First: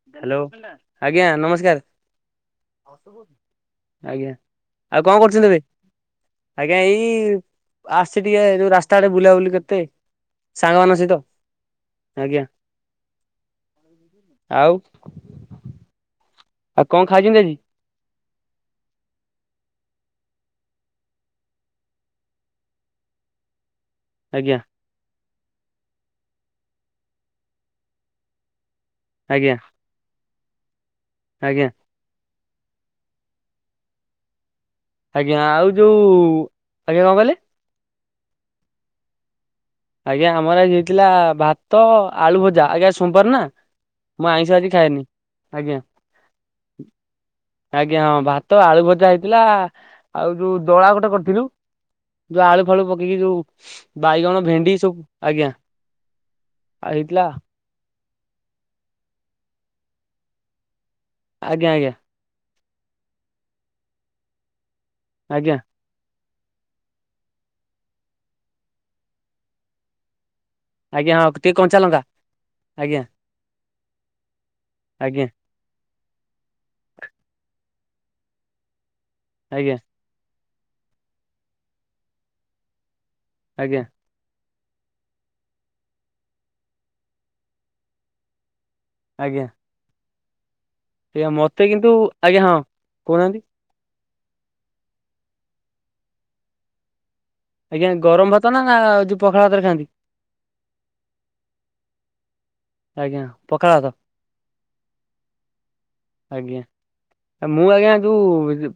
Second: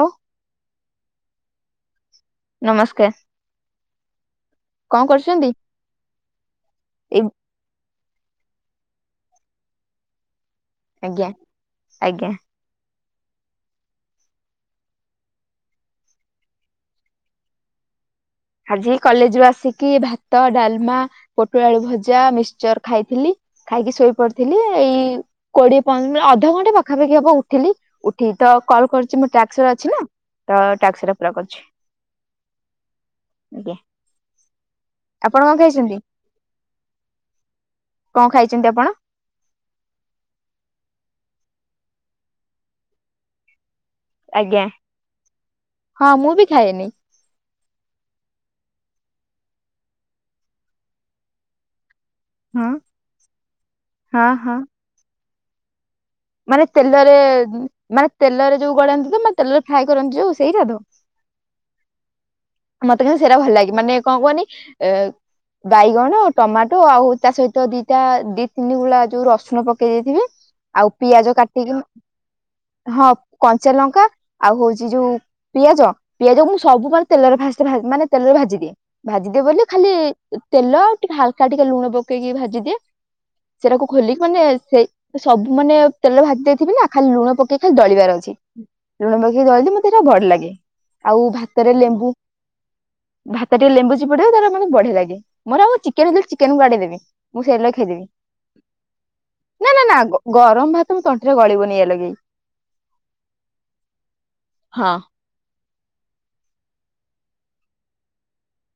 ହଉ ହ୍ୟାଲୋ ଆଜ୍ଞା ନମସ୍କାର। ନମସ୍କାର ଆଜ୍ଞା ଆଉ କଣ କରୁଛନ୍ତି? ଆଜ୍ଞା ଏଇ ଆସିଚି ଟିକେ ଯଉ ରାସ୍ତା ଆଡ଼େ ବୁଲାବୁଲି କେତେ ସାଙ୍ଗ ମାନଙ୍କ ସହିତ ଆଜ୍ଞା ଆଜ୍ଞା। ଆଉ। ଆଉ କଣ ଖାଇଛନ୍ତି ଆଜି? ଆଜି କଲେଜରୁ ଆସିକି ଭାତ ଡାଲମା ପୋଟଳ ଆଳୁ ଭଜା ମିକ୍ସଚର ଖାଇଥିଲି। ଖାଇକି ଶୋଇ ଆଜ୍ଞା ପଡ଼ିଥିଲି ଏଇ କୋଡ଼ିଏ ଅଧଘଣ୍ଟେ ପାଖାପାଖି ହବ ଉଠିଲି ଉଠି ତ କଲ୍ କରି ମୁ ଆଜ୍ଞା ଟ୍ୟାକ୍ସର ଅଛି ନା ତ ଟ୍ୟାକ୍ସର ପୁରା କରୁଛି। ଆଜ୍ଞା ଆଜଞା [inaudible] ଆଜ୍ଞା ଆଉ ଯଉ ଆଜ୍ଞା କଣ କହିଲେ? କଣ ଖାଇଛନ୍ତି ଆପଣ? ଆଜ୍ଞା ଆମର ଆଜି ହେଇଥିଲା ଭାତ ଆଳୁ ଭଜା ଆଜ୍ଞା ଶୁଣି ପାରୁନ? ମୁଁ ଆଇଁଷ ଆଜ୍ଞା ଆଜି ଖଏନି ଆଜ୍ଞା। ହଁ ମୁଁ ବି ଖାଏନି ଆଜ୍ଞା ଭାତ ଆଳୁ ଭଜା ହେଇଥିଲା ଆଉ ଯଉ ଦଳା ଗୋଟେ କରିଥିଲୁ। ଯଉ ଆଳୁ ହଁ ଫାଳୁ ପକେଇକି ଯଉ ହଁ ବାଇଗଣ ହଁ ଭେଣ୍ଡି ସବୁ ଆଜ୍ଞା। ମାନେ ଆଉ ତେଲରେ ହେଇଥିଲା ମାନେ ତେଲରେ ଯଉ ଗଳନ୍ତିତ ମାନେ ତେଲରେ ଫ୍ରାଏ କରନ୍ତି ଯଉ ସେଇଟା ତ? ଆଜ୍ଞା ଆଜ୍ଞା। ମୋତେ ବି ସେଟା ଭଲ ଲାଗେ ମାନେ କଣ କୁହନ୍ତି ଆଜ୍ଞା। ବାଇଗଣ ଟମାଟୋ ଆଉ ତା ସହିତ ଦିଇଟା ଦି ତିନି ଗୁଳା ଯଉ ରସୁଣ ପକେଇ ଦେଇେଇଥିବେ। ଆଉ ଆଜ୍ଞା ହଁ ପିଆଜ ଟିକେ କାଟିକି କଞ୍ଚା ଲଙ୍କା ଆଜ୍ଞା ହଁ କଞ୍ଚା ଲଙ୍କା ଆଉ ହଉଛି ଯଉ ଆଜ୍ଞା ପିଆଜ ପିଆଜ ମୁଁ ସବୁବେଳେ ତେଲରେ ଫାଷ୍ଟ ଭାଜେ ମାନେ ତେଲରେ ଭାଜିଦିଏ ଭାଜିଦିଏ ବୋଲି ଆଜ୍ଞା ଖାଲି ତେଲ ଆଉ ଟିକେ ହାଲକା ଟିକେ ଲୁଣ ପକେଇକି ଭାଜି ଦିଏ ଆଜ୍ଞା ସେଟାକୁ ଖୋଲିକି ମାନେ ସେଇ ସବୁ ମାନେ ତେଲ ଭାଜି ଦେଇଥିବି ନା ଖାଲି ଲୁଣ ପକେଇ ଖାଲି ଦଳିବାର ଅଛି ଲୁଣ ପକେଇି ଆଜ୍ଞା ଦଳିଦେବେ। ପୁରା ଭଲ୍ ଲାଗେ ଆଉ ଆଜ୍ଞା ମତେ ଭାତରେ କିନ୍ତୁ ଲେମ୍ବୁ ଆଜ୍ଞା ହଁ କହୁନାହାନ୍ତି ଭା ଟିକେ ଲେମ୍ୱୁ ଚିପାଡ଼ିବି ତାପରେ ମୋତେ ବଢ଼ିଆ ଲାଗେ ମୋର ଆଉ ଚିକେନ ଚିକେନ ମୁଁ ସେଇଆ ଲଗେଇ ଆଜ୍ଞା ଖାଇଦେବି। ଗରମ ଭାତ ନା ଯଉ ପଖାଳ ଭାତରେ ନା ନା ଖାଆନ୍ତି? ନା ଗରମ ଭାତ ମୋ ତଣ୍ଠିରେ ଗଳିବନି ଏ ଲାଗି। ଆଜ୍ଞା ପଖାଳ ଭାତ ଆଜ୍ଞା। ମୁଁ ଆଜ୍ଞା ଯଉ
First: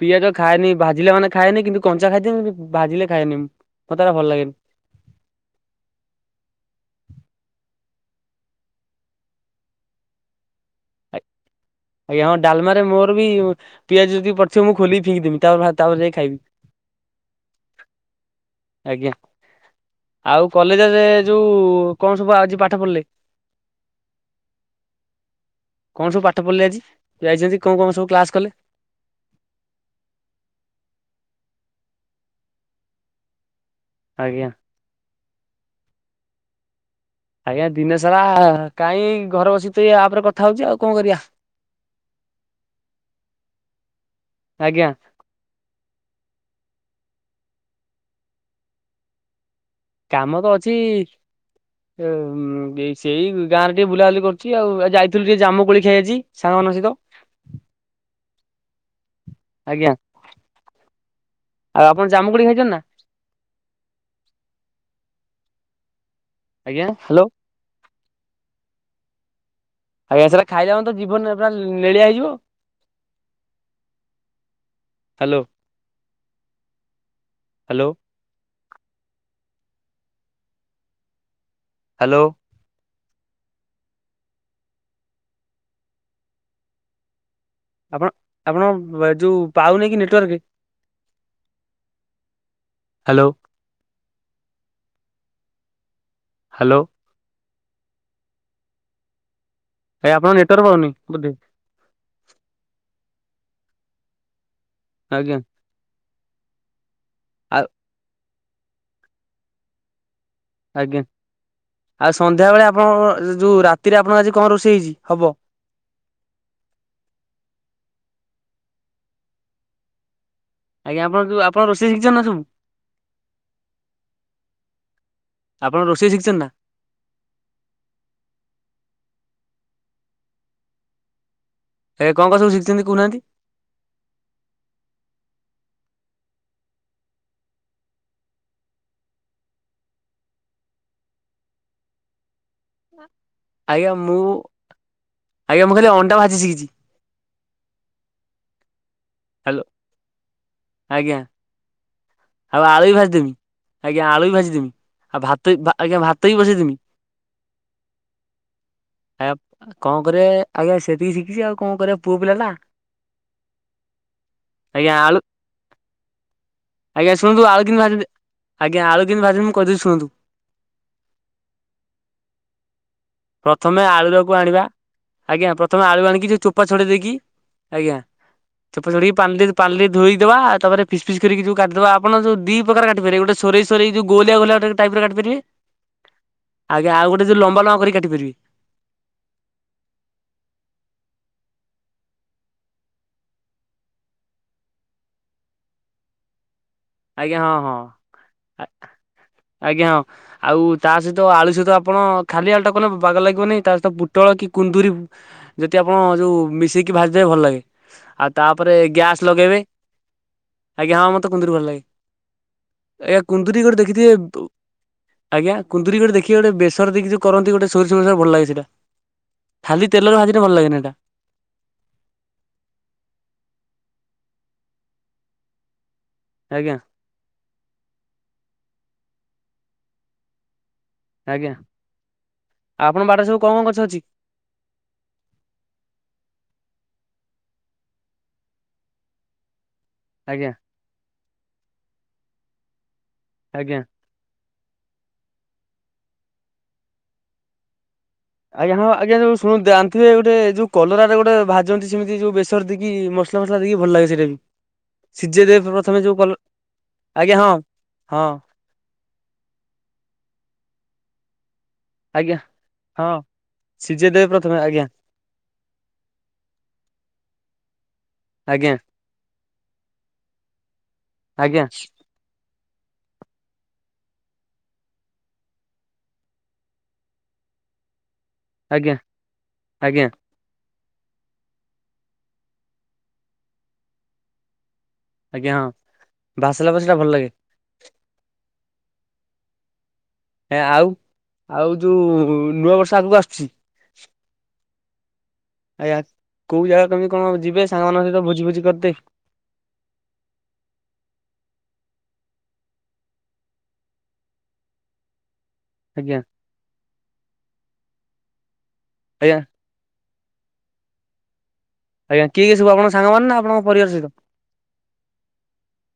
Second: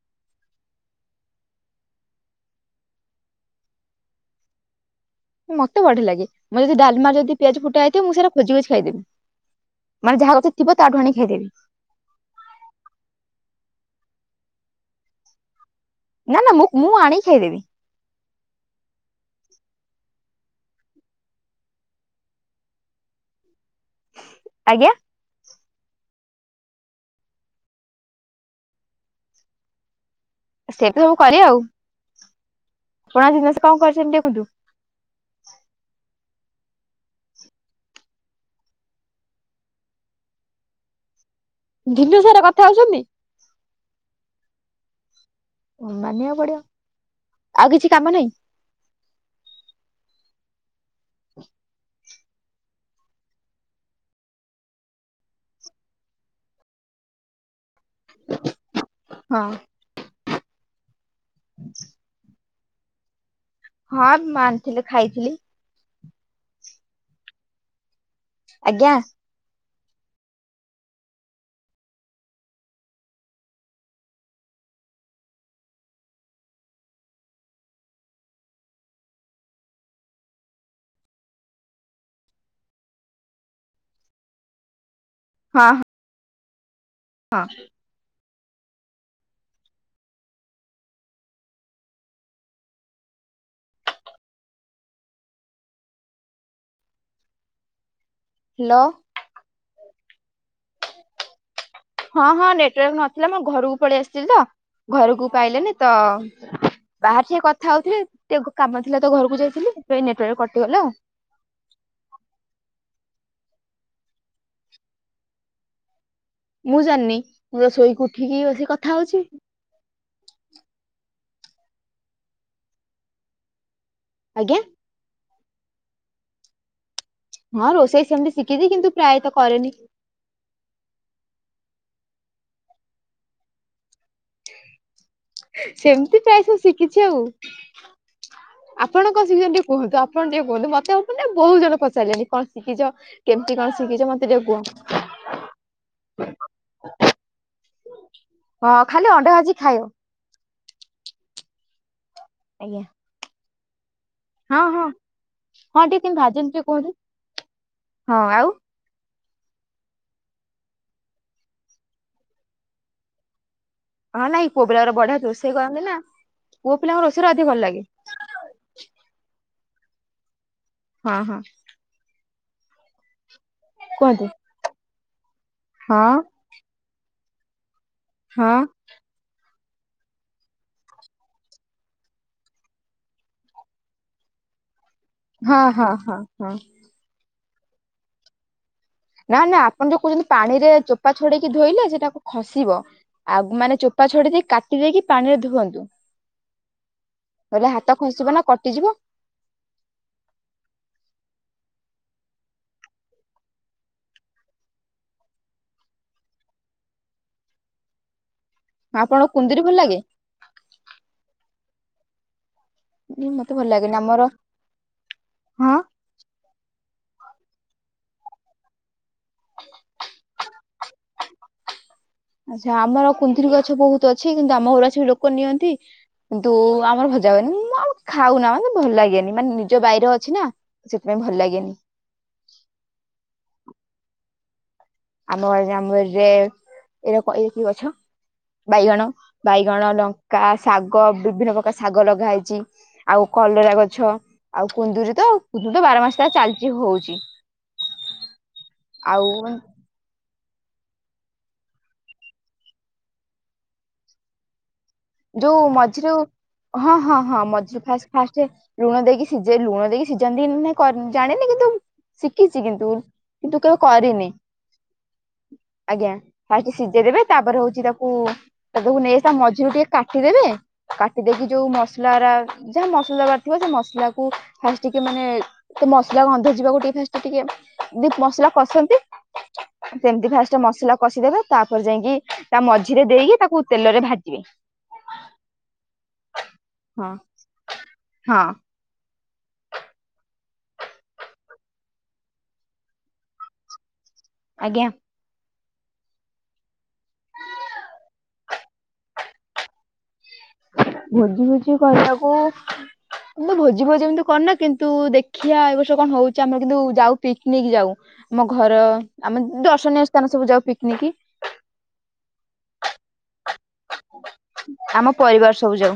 ପିଆଜ ଖାଏନି ଭାଜିଲା ମାନେ ଖଏନି କିନ୍ତୁ କଞ୍ଚା ଖାଇଦିଏ ଭାଜିଲେ ଖାଏନି ମୁଁ ଟୋଟାଲ ଭଲ ଲାଗେନି। ମତେ ବଢ଼ିଆ ଲାଗେ ଯଦି ଡଲମା ଯଦି ପିଆଜ ଫୁଟାହେଇଥବ ମୁଁ ସେଟା ଖୋଜି ଖୋଜି ଖଇଦେବି। ମାନେ ଯାହା ଠାରେ ଥିବ ତାଠୁ ଆଣି ଖଇଦେବି। ଆଜ୍ଞା ଡାଲମାରେ ମୋର ବି ପିଆଜ ଯଦି ପଡ଼ିଥିବ ମୁଁ ଖୋଲିିକିି ଫିଙ୍ଗିଦେବି। ତାପରେ ଯଇ ନା ଖାଇବି ନା ମୁଁ ମୁଁ ଆଣିକି ଖାଇଦେବି ଆଜ୍ଞା। ଆଉ କଲେଜରେ ଯଉ କଣ ସବୁ ଆଜି ପାଠ ପଢ଼ିଲେ? ଆଜ୍ଞା। କଣ ସବୁ ପାଠ ପଢ଼ିଲେ ଆଜି କୁହାଯାଇଛି କଣ କଣ ସବୁ କ୍ଲାସ କଲେ? ସେ ତ ସବୁ କରି ଆଉ ଛୁଆଙ୍କ ଜିନିଷ କଣ କରୁଛ ସେମିତି ଆଜ୍ଞା ଦେଖନ୍ତୁ। ଆଜ୍ଞା ଦିନ ସାରା କାଇଁ ଘର ବସି ଏ ଆପ୍ କଥା ହଉଚଛି ଆଉ କଣ କରିବା। ଦିନସାରା କଥା ହଉଛନ୍ତି? ଆଜ୍ଞା। ମାନିବାକୁ ପଡିବ ଆଉ କିଛି କାମ ନାହିଁ? କାମ ତ ଅଛି [unintelligible] [inaudible] ଏ ସେଇ ଗାଁରେ ଟିକେ ବୁଲାବୁଲି କରୁଛି ଆଉ ଆଉ ଯାଇଥିଲୁ ଟିକେ ଜାମୁ କୋଳି ଖାଇ ଆଜି ସାଙ୍ଗମାନଙ୍କ ସହିତ। ହଁ। ଆଜ୍ଞା ଆଉ ଆପଣ ଜାମୁକୋଳି ଖାଇଛନ୍ତି ନା? ହଁ ମା ଆଣିଥିଲି ଖାଇଥିଲି। ଆଜ୍ଞା ହ୍ୟାଲୋ। ଆଜ୍ଞା। ଆଜ୍ଞା ସେଟା ଖାଇଲା ମାନେ ତ ଜିଭ ପୁରା ନେଳିଆ ହେଇଯିବ। Hello, hello. ହ୍ୟାଲୋ। ହଁ। ହଁ। ଆପଣ ଆପଣଙ୍କ ଯୋଉ ପାଉନ କି ନେଟୱାର୍କ? ହ୍ୟାଲୋ। ହ୍ୟାଲୋ। ହ୍ୟାଲୋ। ଆଜ୍ଞା ଆପଣ ନେଟୱାର୍କ ପାଉନି ବୁଧେ? ହଁ ହଁ ନେଟୱାର୍କ ନଥିଲା ମୁଁ ଘରକୁ ପଳେଇ ଆସିଥିଲି ତ ଘରକୁ ଆଜ୍ଞା ପାଇଲାନି ତ ବାହାରେ ଠିଆ ହେଇ ଆଉ କଥା ହଉଥିଲି ଟିକେ କାମ ଥିଲା ତ ଘରକୁ ଯାଇଥିଲି ସେଥିପାଇଁ ନେଟୱାର୍କ କଟି ଆଜ୍ଞା ଆଉ ସନ୍ଧ୍ୟାବେଳେ ଆପଣଙ୍କ ଯେଉଁ ରାତିରେ ଆପଣଙ୍କ ଆଜି କଣ ରୋଷେଇ ହେଇଛି ହବ? ମୁଁ ଜାଣିନି ମୁଁ ବା ଶୋଇକି ଉଠିକି ବସିି କଥା ହଉଛି। ଆଜ୍ଞା ଆପଣ ଯୋଉ ଆପଣ ରୋ ଷେଇ [unintelligible] ଆଜ୍ଞା। ଆପଣ ରୋଷେଇ ଶିଖିଛନ୍ତି ନା? ହଁ ରୋଷେଇ ସେମିତି ଶିଖିଛି କିନ୍ତୁ ପ୍ରାୟତଃ କରେନି। ଏ କଣ କଣ ସବୁ ଶିଖିଛନ୍ତି କହୁନାହାନ୍ତି? ସେମିତି ପ୍ରାୟ ସବୁ ଶିଖିଛି ଆଉ। ଆପଣ କଣ ଶିଖିଛନ୍ତି ଟିକେ କହନ୍ତୁ। ଆପଣ ଟିକେ କହନ୍ତୁ ମତେ [unintelligible] ବହୁଜଣ ପଚାରିଲେ କଣ ଶିଖିଛ କେମତି କଣ ଆଜ୍ଞା ଶିଖିଛ ମୁଁ ମତେ ଟିକେ ଆଜ୍ଞା ମୁଁ ଖାଲି ଅଣ୍ଡା କୁହ? ଭାଜି ଶିଖିଛି ହଁ ଖାଲି ଅଣ୍ଡା ଭାଜି ହାଲୋ ଖାଇବ। ଆଜ୍ଞା ଆଉ ଆଜ୍ଞା ଆଳୁ ଭାଜି ଦେବି। ଆଜ୍ଞା ଆଳୁ ଭାଜି ହଁ ଦେବି। ହଁ ଆଉ ଭାତ ହଁ ଆଜ୍ଞା ଟିକେ କେମିତି ଭାତ ବି ଭାଜନ୍ତି ଟିକେ ବସେଇଦେବି। କୁହନ୍ତୁ ହଁ ଆଉ ଆଜ୍ଞା କଣ କରିଆ ଆଜ୍ଞା ସେତିକି ଶିଖିଛି ଆଉ କଣ କରିଆ ପୁଅ ପିଲାନା। ହଁ ନାଇଁ ପୁଅ ପିଲା ଆଜ୍ଞା ଗୁରା ବଢିଆ ଆଳୁ ରୋଷେଇ କରନ୍ତି ନା ପୁଅ ପିଲାଙ୍କ ଆଜ୍ଞା ରୋଷେଇ ଶୁଣନ୍ତୁ ଅଧିକ ଆଳୁ ଭଲ କେମିତି ଲାଗେ। ଭାଜନ୍ତି ଆଜ୍ଞା ଆଳୁ କେମିତି ଭାଜନ୍ତି ମୁଁ କହିଦଉଛି ଶୁଣନ୍ତୁ? ହଁ ହଁ। ପ୍ରଥମେ ଆଳୁ କୁହନ୍ତୁ ଟାକୁ ଆଣିବା ଆଜ୍ଞା ପ୍ରଥମେ ଆଳୁ ହଁ ଆଣିକି ସେ ଚୋପା ଛଡ଼େଇ ଦେଇକି ଆଜ୍ଞା। ହଁ। ଚୋପା ଛଡେଇକି ପାଣିରେ ଧୋଇଦବା ତାପରେ ଫିସ୍ ପିସ୍ କରିକି ଯଉ କାଟିଦବା। ଆପଣ ଦିପ୍ରକାର କାଟିପାରିବେ ଗୋଟେ ସରେଇ ସରେଇ ଯଉ ଗୋଲିଆ ଗୋଲିଆ ଟାଇପ ର କାଟି ପାରିବେ ହଁ ହଁ ହଁ ହଁ ଆଜ୍ଞା ଆଉଗୋଟେ ଯୋଉ ଲମ୍ବା ଲମ୍ବା କରିକି କାଟି ପାରିବେ। ନା ନା ଆପଣ ଯୋଉ କହୁଛନ୍ତି ପାଣିରେ ଚୋପା ଛଡେଇକି ଧୋଇଲେ ସେଟାକୁ ଖସିବ। ଆଉ ମାନେ ଚୋପା ଛଡେଇ ଦେଇ କାଟି ଦେଇକି ପାଣିରେ ଧୁଅନ୍ତୁ। ଆଜ୍ଞା ହଁ ହେରେ ହଁ ହାତ ଖସିବନା ଆ କଟିଯିବ। ଆଜ୍ଞା ହଁ। ଆଉ ତା ସହିତ ଆଳୁ ସହିତ ଆପଣ ଖାଲି ଆଳୁଟା କଲେ ବାଗ ଲାଗିବନି ତାସହିତ ପୁଟଳ କି କୁନ୍ଦୁରି। ଯଦି ଆପଣ ଯୋଉ ମିଶେଇକି ଭାଜିଦେବେ ଭଲ ଲାଗେ ଆଉ ତାପରେ ଗ୍ୟାସ ଆପଣଙ୍କୁ ଲଗେଇବେ। କୁନ୍ଦୁରି ଭଲ ଲାଗେ? ଆଜ୍ଞା ହଁ ମୋତେ କୁନ୍ଦୁରି ଭଲ ଲାଗେ। ଆଜ୍ଞା ମତେ ଗୋଟେ ଭଲ କୋଉଠେ ଲାଗେନି ଆମର ଦେଖିଥିବେ ଆଜ୍ଞା ହଁ କୁନ୍ଦୁରୀ ଗୋଟେ ଦେଖି କି ଏ ଗୋଟେ ବେସର ଦେଇକି ଯୋଉ କରନ୍ତି ଗୋଟେ ସୋରିଷେକସା ଭଲଲାଗେ ସେଟା ଖାଲି ତେଲରେ ଭାଜିଲେ ଭଲଲାଗେନି ଏଇଟା। ଆଚ୍ଛା ଆମର କୁନ୍ଦିରି ଗଛ ବହୁତୁ ଅଛି କିନ୍ତୁ ଆମ ଘରୁ ଆସିକି ଲୋକ ନିଅନ୍ତି କିନ୍ତୁ ଆଜ୍ଞା ଆମର ଭ ଜା ହୁଏନି ମୁଁ ଆଉ ଖାଉନା ମାନେ ଭଲ ଲାଗେନି ମାନେ ନିଜ ବାଇରେ ଅଛି ନା। ସେଥିପାଇଁ ଭଲ ଆଜ୍ଞା ଲାଗେନି ଆଉ ଆପଣଙ୍କ ବାଡ଼ରେ ସବୁ କଣ କଣ ଗଛ ଅଛି? ଆମ ବାରିରେ ଆମ ବାରିରେ ଏରା କ ଏରା କି ଗଛ ବାଇଗଣ ବାଇଗଣ ଲ କା ଆଜ୍ଞା ଶାଗ ବିଭିନ୍ନ ପ୍ରକାର ଶାଗ ଲଗା ହେଇଛି ଆଉ କଲରା ଆଜ୍ଞା। ଗଛ। ଆଉ କୁନ୍ଦୁରୀ ତ ଆଉ କୁନ୍ଦୁରୀ ତ ବାରମାସ ଯାଏ ଚାଲଚି ହୋଉଛି। ଆଜ୍ଞା ହଁ ଆଜ୍ଞା ଯୋଉ ଶୁଣନ୍ତୁ [unintelligible] ଥିରେ ଗୁଟେ ଯୋଉ କଲରାରେ ଗୋଟେ ଭାଜନ୍ତି ସେମିତି ଯୋଉ ବେସର ଦେଇକି ମସଲା ଫସଲା ଦେଇକି ଭଲଲାଗେ ସେଇଟା ବି। ସିଝେଇ ଯୋଉ ଦେବେ ପ୍ରଥମେ ମଝିରୁ ଯୋଉ କଲ ହଁ ହଁ ହଁ ମଝିରୁ ଫାସ୍ ହଁ ଫାଷ୍ଟେ। ଲୁଣ ଦେଇକି ସିଜେ ଲୁଣ ଦେଇକି ସିଜାନ୍ତିକି ନାହିଁ କ ଜାଣିନି କିନ୍ତୁ। ଆଜ୍ଞା ଶିକିଚି କିନ୍ତୁ ହଁ କିନ୍ତୁ କେବେ ସିଝେଇ ଦେବେ କରିନି। ପ୍ରଥମେ ଆଜ୍ଞା ଆଜ୍ଞା ଫାଷ୍ଟେ ସିଜେଇ ଦେବେ ତାପରେ ହଉଛି ତାକୁ ଆଜ୍ଞା ତାକୁ କୁ ନେ ତା ମଝିରରୁ ଟିକେ କାଟିଦେବେ କାଟିଦେଇକି ଆଜ୍ଞା। ଯୋଉ ମ ଲାରା ଯାହା ମସଲା ବାଟିଥିବ ସେ ମସଲାକୁ ଫାଷ୍ଟ ଟିକେ ମାନେ। ତ ମସଲା ଗନ୍ଧ ଯିବାକୁ ଟିକେ ଫାଷ୍ଟ ଟିକି କିଏ ଯେହେତୁ ମସଲା। ଆଜ୍ଞା କଷନ୍ତି ଆଜ୍ଞା ସେମତି ଫାଷ୍ଟ ମସଲା କଷିଦେବେ। ତାପରେ ଯାଇଁକି ତା ମଝିରେ ଦେଇକି ତାକୁ ତେଲରେ ଭାଜିବେ। ଆଜ୍ଞା ହଁ। ବାସିଲା ବଳ ହଁ ହଁ। ହେ ଆଉ ଆଉ ଯୋଉ ନୂଆବର୍ଷ ଆଗୁକୁ ଆସୁଛି। ଆଜ୍ଞା। ଆଜ୍ଞା କୋଉ ଜାଗା କେମିତି କଣ ଯିବେ ସାଙ୍ଗମାନଙ୍କ ସହିତ ଭୋଜି ଫୋଜି କରିଦେ? ଭୋଜି ଫୋଜି କରିବାକୁ। ମୁଁ ଭୋଜି ଭୋଜି ଏମିତି କରେନା କିନ୍ତୁ ଦେଖିଆ ଏଇ ବ ର୍ଷ କଣ ଆଜ୍ଞା ହଉଛି ଆମର କିନ୍ତୁ ଯାଉ ପିକନିକ ଯାଉ ଆମ ଘର ଆଜ୍ଞା। ଆମେ ଦର୍ଶନୀୟ ସ୍ଥାନ ସବୁ ଯାଉ ପିକନିକି। ଆଜ୍ଞା କିଏ କିଏ ସବୁ ଆପଣଙ୍କ ସାଙ୍ଗମାନେ ନା ଆପଣଙ୍କ ପରିବାର ସହିତ? ଆମ ପରିବାର ସବୁ ଯାଉ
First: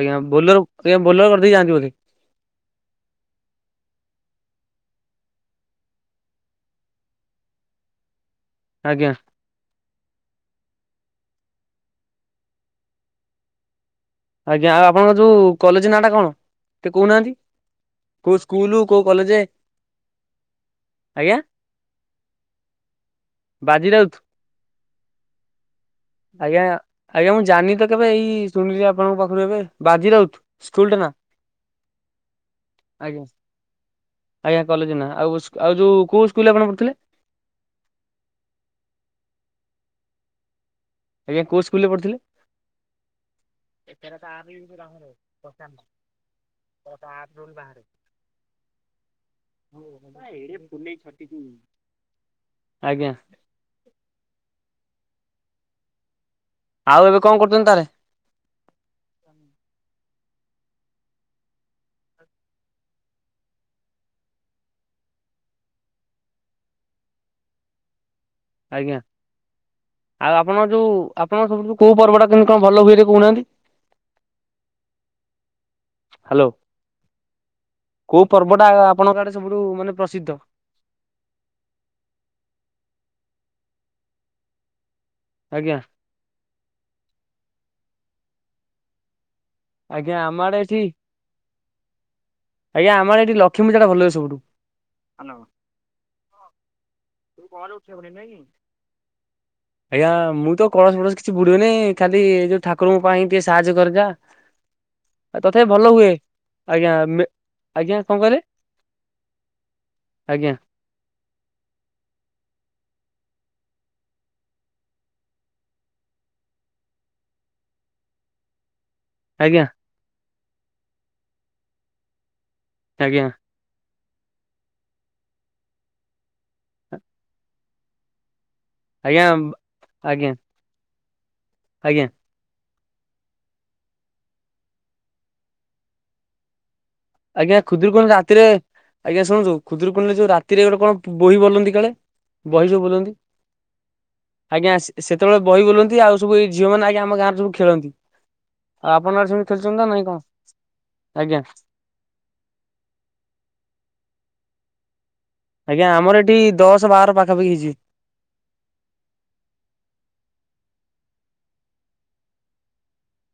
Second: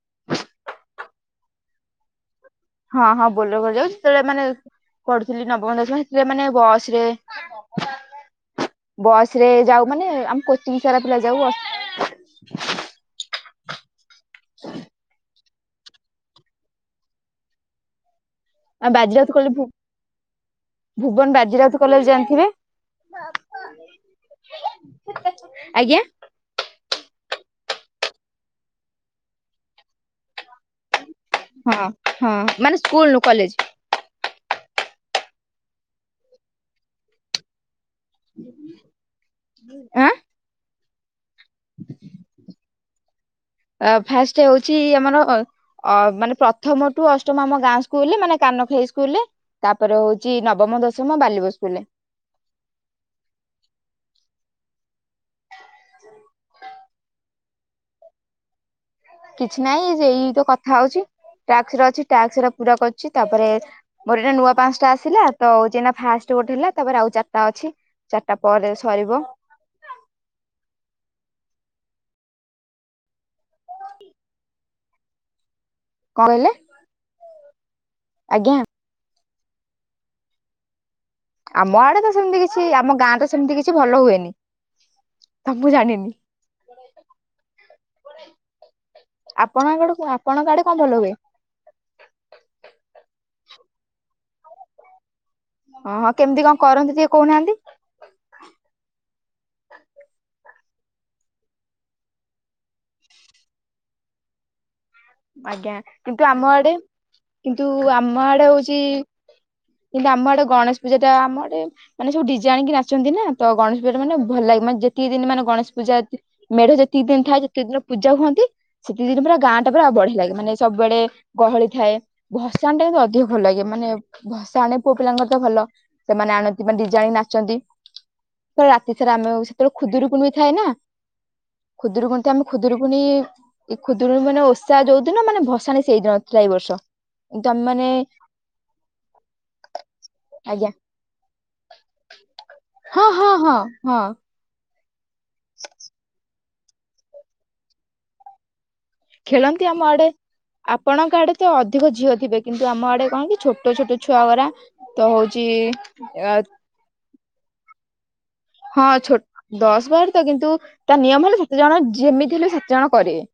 ଆଜ୍ଞା ବୋଲର ଆଜ୍ଞା ବୋଲର କରଦେଇକି ଯାଆନ୍ତି ବୋଧେ? ହଁ ହଁ ବୋଲେର ବୋଲେର ସେଡା ମାନେ ମପଢୁଥିଲି ନବମ ଦଶମ ହେଥିରେ ମାନେ ବସ୍ ରେ। ଆଜ୍ଞା ବସ୍ ରେ ଯାଉ ମାନେ ଆମ କୋଚିଂସାରା ପିଲା ଯାଉ ଅ ଆଜ୍ଞା ଆଉ ଆପଣଙ୍କ ଯୋଉ କଲେଜ ନାଁ ଟା କଣ ଟିକେ କହୁନାହାନ୍ତି? କୋଉ ସ୍କୁଲୁ କୋଉ ବାଜିରାଉତ କଲେଜେ? କଲେ ଭୁବନ ବାଜିରାଉତ କଲେଜ ଜାଣିଥିବେ? ବାଜିରାଉତ? ଆଜ୍ଞା। ଆଜ୍ଞା ଆଜ୍ଞା ମୁଁ ଜାଣିନି ତ କେବେ ଏଇ ଶୁଣିଲି ଆପଣଙ୍କ ପାଖରୁ ଏବେ ବାଜିରଉତ ସ୍କୁଲ ଟା ନା। ହଁ ହଁ ମାନେ ସ୍କୁଲ ନୁହଁ ଆଜ୍ଞା। କଲେଜ ଆଜ୍ଞା କଲେଜ ନାଁ ଆଉ ଆଉଯୋଉ କୋଉ ସ୍କୁଲରେ ଆପଣ ପଢୁଥିଲେ? ଆଁ ଆଜ୍ଞା କୋଉ ସ୍କୁଲରେ ପଢ଼ୁଥିଲେ? [inaudible] ଆ ଫାଷ୍ଟ ହଉଛି ଆମର ମାନେ ପ୍ରଥମ ଟୁ ଅଷ୍ଟମ ଆମ ଗାଁ ସ୍କୁଲରେ ମାନେ କାନଖାଇ ସ୍କୁଲରେ ତାପରେ ହଉଛି ନବମ ଦଶମ ବାଲିବ ସ୍କୁଲରେ ଆଜ୍ଞା। ଆଉ ଏବେ କଣ କରୁଛନ୍ତି ତାହାଲେ? କିଛି ନାହିଁ ଏଇ କଥା ହଉଛି ଟାସ୍କରେ ଅଛି ଟାସ୍କ ପୁରା କରୁଛି। ତାପରେ ମୋର ଏଇଟା ନୂଆ ପାଞ୍ଚଟା ଆସିଲା ତ ଯେ ଫାଷ୍ଟ ଗୋଟେ ହେଲା ତାପରେ ଆଉ ଚାରିଟା ଅଛି ଚାରିଟା ପରେ ଆଜ୍ଞା। ସରିବ ଆଉ ଆପଣ ଯୋଉ ଆପଣ ସବୁଠୁ କୋଉ ପର୍ବଟା କେମତି କଣ ଭଲ ହୁଏ କହୁନାହାନ୍ତି? [inaudible] କଣ ହ୍ୟାଲୋ। କହିଲେ? କୋଉ ଆଜ୍ଞା ପର୍ବଟା ଆପଣଙ୍କ ଆଡେ ସବୁଠୁ ମାନେ ପ୍ରସିଦ୍ଧ? ଆମ ଆଡେ ତ ସେମତି କିଛି ଆମ ଗାଁତ ସେମିତି କିଛି ଭଲ ହୁଏନି, ତ ମୁ ଆଜ୍ଞା ଜାଣିନି। ଆପଣଙ୍କ ଆଜ୍ଞା ଆମ ଆପଣଙ୍କ ଆଡେ ଏଠି କଣ ଭଲ ହୁଏ? ଆଜ୍ଞା ଆମର ଏଇଠି ଲକ୍ଷ୍ମୀ ପୂଜାଟା ଭଲ ହୁଏ ସବୁଠୁ। ହଁ ହଁ କେମିତି କଣ କରନ୍ତି ଟିକେ କହୁନାହାନ୍ତି? ସେପଟେ ନାହିଁକି। [inaudible] ଆଜ୍ଞା ମୁଁ ତ କଳସ ଫଳସ କିଛି ବୁଡ଼େନି ଖାଲି ଏଇ ଯୋଉ ଠାକୁରଙ୍କ ପାଇଁ ଟିକେ ସାହାଯ୍ୟ କରିବା। ଆଜ୍ଞା କିନ୍ତୁ ଆମଆଡେ ଆଜ୍ଞା ମେ କିନ୍ତୁ ଆଜ୍ଞା କଣ କହିଲେ ଆମଆଡେ ହେଉଛି କିନ୍ତୁ ଆମଆଡେ ଆଜ୍ଞା ଗଣେଶ ପୂଜାଟା ଆମ ଆଡ଼େ ମାନେ ସବୁ ଡିଜେ ଆଣିକି ନାଚନ୍ତିନା ତ ଗଣେଶ ପୂଜା ମାନେ ଭଲ ଲାଗେ ମାନେ ଯେତିକ ଦିନ ମାନେ ଗଣେଶ ପୂଜା ମେଢ ଯେତିକି ଦିନ ଥାଏ ସେତିକି ଦିନ ପୂଜା ହୁଅନ୍ତି ସେତିଦିନ ପୁରା ଗାଁ ଆଜ୍ଞା ଟା ପୁରା ବଢିଆ ଲାଗେ ମାନେ ସବୁବେଳେ ଗହଳି ଥାଏ। ଭସାଣୀଟା ଭି ଆଜ୍ଞା ଅଧିକ ଭଲ ଲାଗେ ମାନେ ଭସାଣୀ ପୁଅ ପିଲାଙ୍କର ତ ଭଲ ସେମାନେ ଆଣନ୍ତି ମାନେ ଡିଜେ ଆଣି ନାଚନ୍ତି। ସେ ରାତି ସାରା ଆଜ୍ଞା ଆମେ ସେତେବେଳେ ଖୁଦୁରୁକୁଣୀ ଆଜ୍ଞା ବି ଥାଏ ନା। ଆଜ୍ଞା ଖୁଦୁରୁକୁୁଣିତ ଆମେ ଖୁଦୁରୁକୁଣି ଖୁଦୁରୁୀ ମାନେ ଓ ଓସା ଯୋଉଦିନ ମାନେ ଭସାଣି ସେଇଦିନ ଥିଲା ଏଇ ବର୍ଷ। କିନ୍ତୁ ଆଜ୍ଞା ଆମେ ମାନେ ଖୁଦରୁକୁଣୀ ରାତିରେ ଆଜ୍ଞା ଶୁଣନ୍ତୁ ଖୁଦୁରୁକୁଣୀ ଯୋଉ ରାତିରେ ଆଜ୍ଞା ଗୋଟେ କଣ ବୋହି ବୋଲନ୍ତି କାଳେ ବହି ଯୋ ବୋଲା ହଁ -ହଁ- ହଁ -ହଁ। ଆଜ୍ଞା ସେତେବେଳେ ବହି ବୋଲନ୍ତି ଆଉ ସବୁ ଏ ଝିଅମାନେ ଆଜ୍ଞା ଆମ ଗାଁରେ ସବୁ ଖେଳନ୍ତି। ଆଉ ଆପଣଙ୍କ ଆଡେ ସେମିତି ଖେଳନ୍ତି ଖେଳୁଛନ୍ତି ନା ନାଇଁ ଆମଆଡେ କଣ? ଆପଣଙ୍କ ଆଡେ ଆଜ୍ଞା ତ ଅ ଅଧିକ ଝିଅ ଥିବେ କିନ୍ତୁ ଆମ ଆଡେ କଣକି ଛୋଟ ଛୋଟ ଛୁଆ ଗୁଡ଼ା ତ ହଉଛି ଆଜ୍ଞା ଆମର ଏଠି ଦଶ ବାର ପାଖାପାଖି ହେଇଯିବେ। ହଁ ଛୋଟ ଦଶ ବାର ତ କିନ୍ତୁ ତା ନିୟମ ହେଲେ ସାତଜଣ ଯେମିତି ହେଲେ ସାତଜଣ କରିବେ।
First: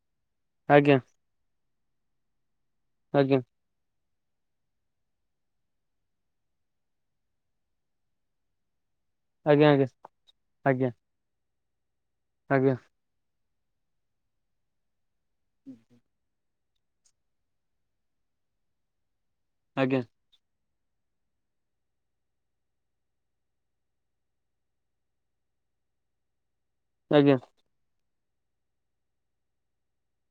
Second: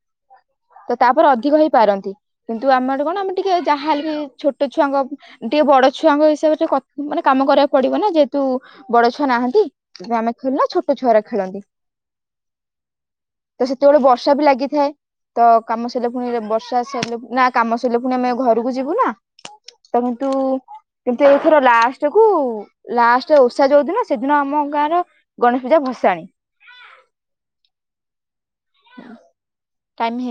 ତ ଆଜ୍ଞା ତାପରେ ଅଧିକ ହେଇପାରନ୍ତି କିନ୍ତୁ ଆମଆଡ଼େ କଣ ଆମେ ଆଜ୍ଞା। ଟିକେ ଯାହାଲେ ବି ଛୋଟ ଛୁଆଙ୍କ ଟିକେ ବଡ ଛୁଆଙ୍କ ହିସାବରେ କ ମାନେ କାମ କରିବାକୁ ପଡିବ ନା ଯେହେତୁ ବଡ ଛୁ ନାହାନ୍ତି ଆଜ୍ଞା ଆମେ ଖେଳୁନା ଆଜ୍ଞା ଆଜ୍ଞା ଛୋଟ ଛୁଆ ଖେଳନ୍ତି। ଆଜ୍ଞା। ତ ସେତେବେଳେ ବର୍ଷା ବି ଲାଗିଥାଏ ତ କାମ ସରିଲା ପୁଣି ବର୍ଷା ସରିଲେ ନା କାମ ସରିଲେ ପୁଣି ଆମେ ଘରକୁ ଯିବୁ ନା ଆଜ୍ଞା ତମ ତୁ କିନ୍ତୁ ଏଇଥର ଲାଷ୍ଟକୁ ଲାଷ୍ଟ ଓଷା ଯୋଉ ଦିନ ସେଦିନ ଆମ ଗାଁର ଗଣେଶ ପୂଜା ଭସାଣି ଆଜ୍ଞା ହଁ [unintelligible]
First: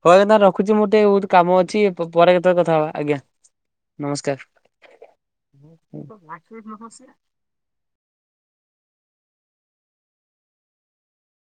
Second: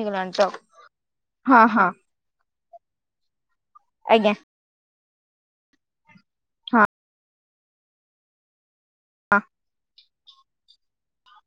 [unintelligible] ରଖୁଛି ମୁଁ ଟିକେ ବହୁତ କାମ ହଁ ଅଛି। ହଁ ପରେ କେତେବେଳେ କଥାହବା ଆଜ୍ଞା ଆଜ୍ଞା ନମସ୍କାର। ହଁ। [unintelligible] ହ।